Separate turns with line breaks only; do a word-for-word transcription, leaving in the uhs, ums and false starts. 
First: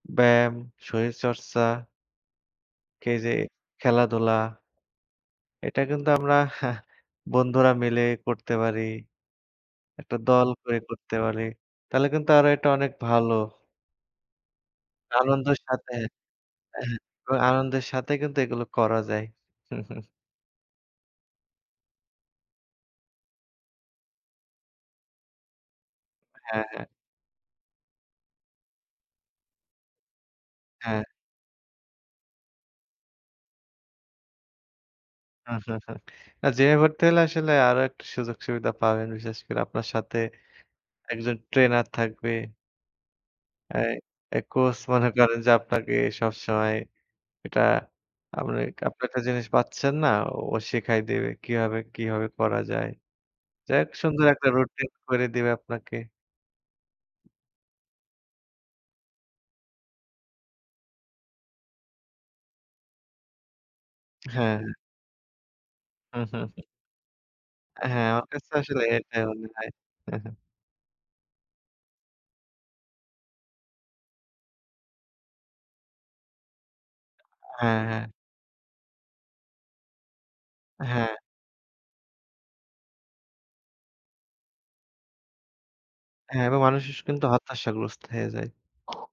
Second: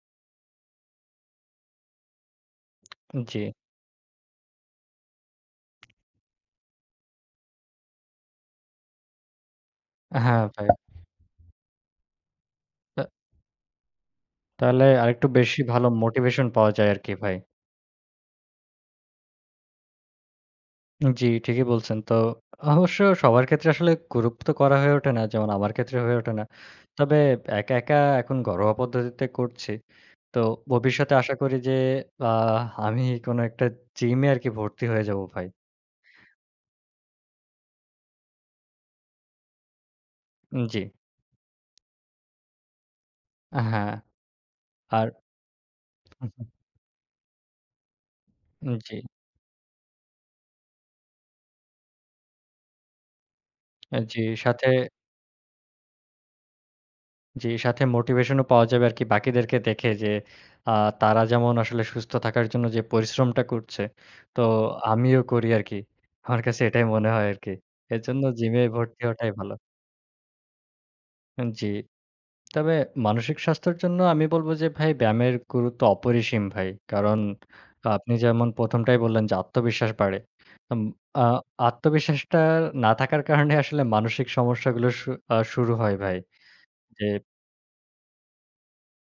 ব্যায়াম, শরীরচর্চা কে যে
জ্বী।
খেলাধুলা এটা কিন্তু আমরা বন্ধুরা মিলে করতে পারি। একটা
অ্যা হ্যাঁ,
দল
ভাই।
তৈরি করতে পারি, তাইলে কিন্তু আরো এটা অনেক
তা
ভালো
তাহলে আরেকটু
আনন্দের
বেশি ভালো
সাথে,
মোটিভেশন পাওয়া যায়
অ্যাহ
আরকি, ভাই।
আনন্দের সাথে কিন্তু এগুলো করা যায়।
উ জ্বী, ঠিকই বলছেন। তো, অবশ্য সবার ক্ষেত্রে আসলে গুরুপ তো করা হয়ে ওঠে না। যেমন আমার ক্ষেত্রে হয়ে ওঠে না।
হ্যাঁ, হ্যাঁ।
তবে একা, একা এখন ঘরোয়া পদ্ধতিতে করছি। তো
হ্যাঁ।
ভবিষ্যতে আশা করি যে আ আমি কোন একটা জিমে আরকি ভর্তি হয়ে যাবো ভাই।
আ জিমে ভর্তি হলে আসলে আরো একটা সুযোগ-সুবিধা পাবেন। বিশেষ করে আপনার সাথে,
উম জ্বী।
একজন ট্রেনার থাকবে
আ হ্যাঁ।
এই এ কোচ
আর
মনে করেন যে আপনাকে সবসময় এটা আপনি
উ জ্বী।
আপনি একটা জিনিস পাচ্ছেন না ও শিখায় দিবে। কিভাবে, কিভাবে করা যায়। যাই হোক
আ জ্বী,
সুন্দর একটা
সাথে
রুটিন করে দেবে আপনাকে।
জ্বী, সাথে মোটিভেশন ও পাওয়া যাবে আরকি বাকিদেরকে দেখে যে, আ তারা যেমন আসলে সুস্থ থাকার জন্য যে পরিশ্রমটা করছে। তো
হ্যাঁ, হ্যাঁ।
আমিও করি আরকি।
হু, হু,
আমার কাছে
হু।
এটাই মনে হয় আরকি।
অ্যা হ্যাঁ,
এজন্য
আমার কাছে তো
জিমে
আসলে
ভর্তি
এটা
হওয়াটাই
মনে
ভালো।
হয়।
উ জ্বী। তবে মানসিক স্বাস্থ্যের জন্য আমি বলব যে ভাই ব্যায়ামের গুরুত্ব অপরিসীম ভাই। কারণ
এ হ্যাঁ, হ্যাঁ।
আপনি যেমন প্রথম টাই বললেন যে আত্মবিশ্বাস বাড়ে। উম
হ্যাঁ।
আ আত্মবিশ্বাসটা না থাকার কারণে আসলে মানসিক সমস্যাগুলো শু আ শুরু হয় ভাই।
হ্যাঁ, এভাবে মানুষ স
যে
কিন্তু হত্যাশাগ্রস্ত হয়ে যায়।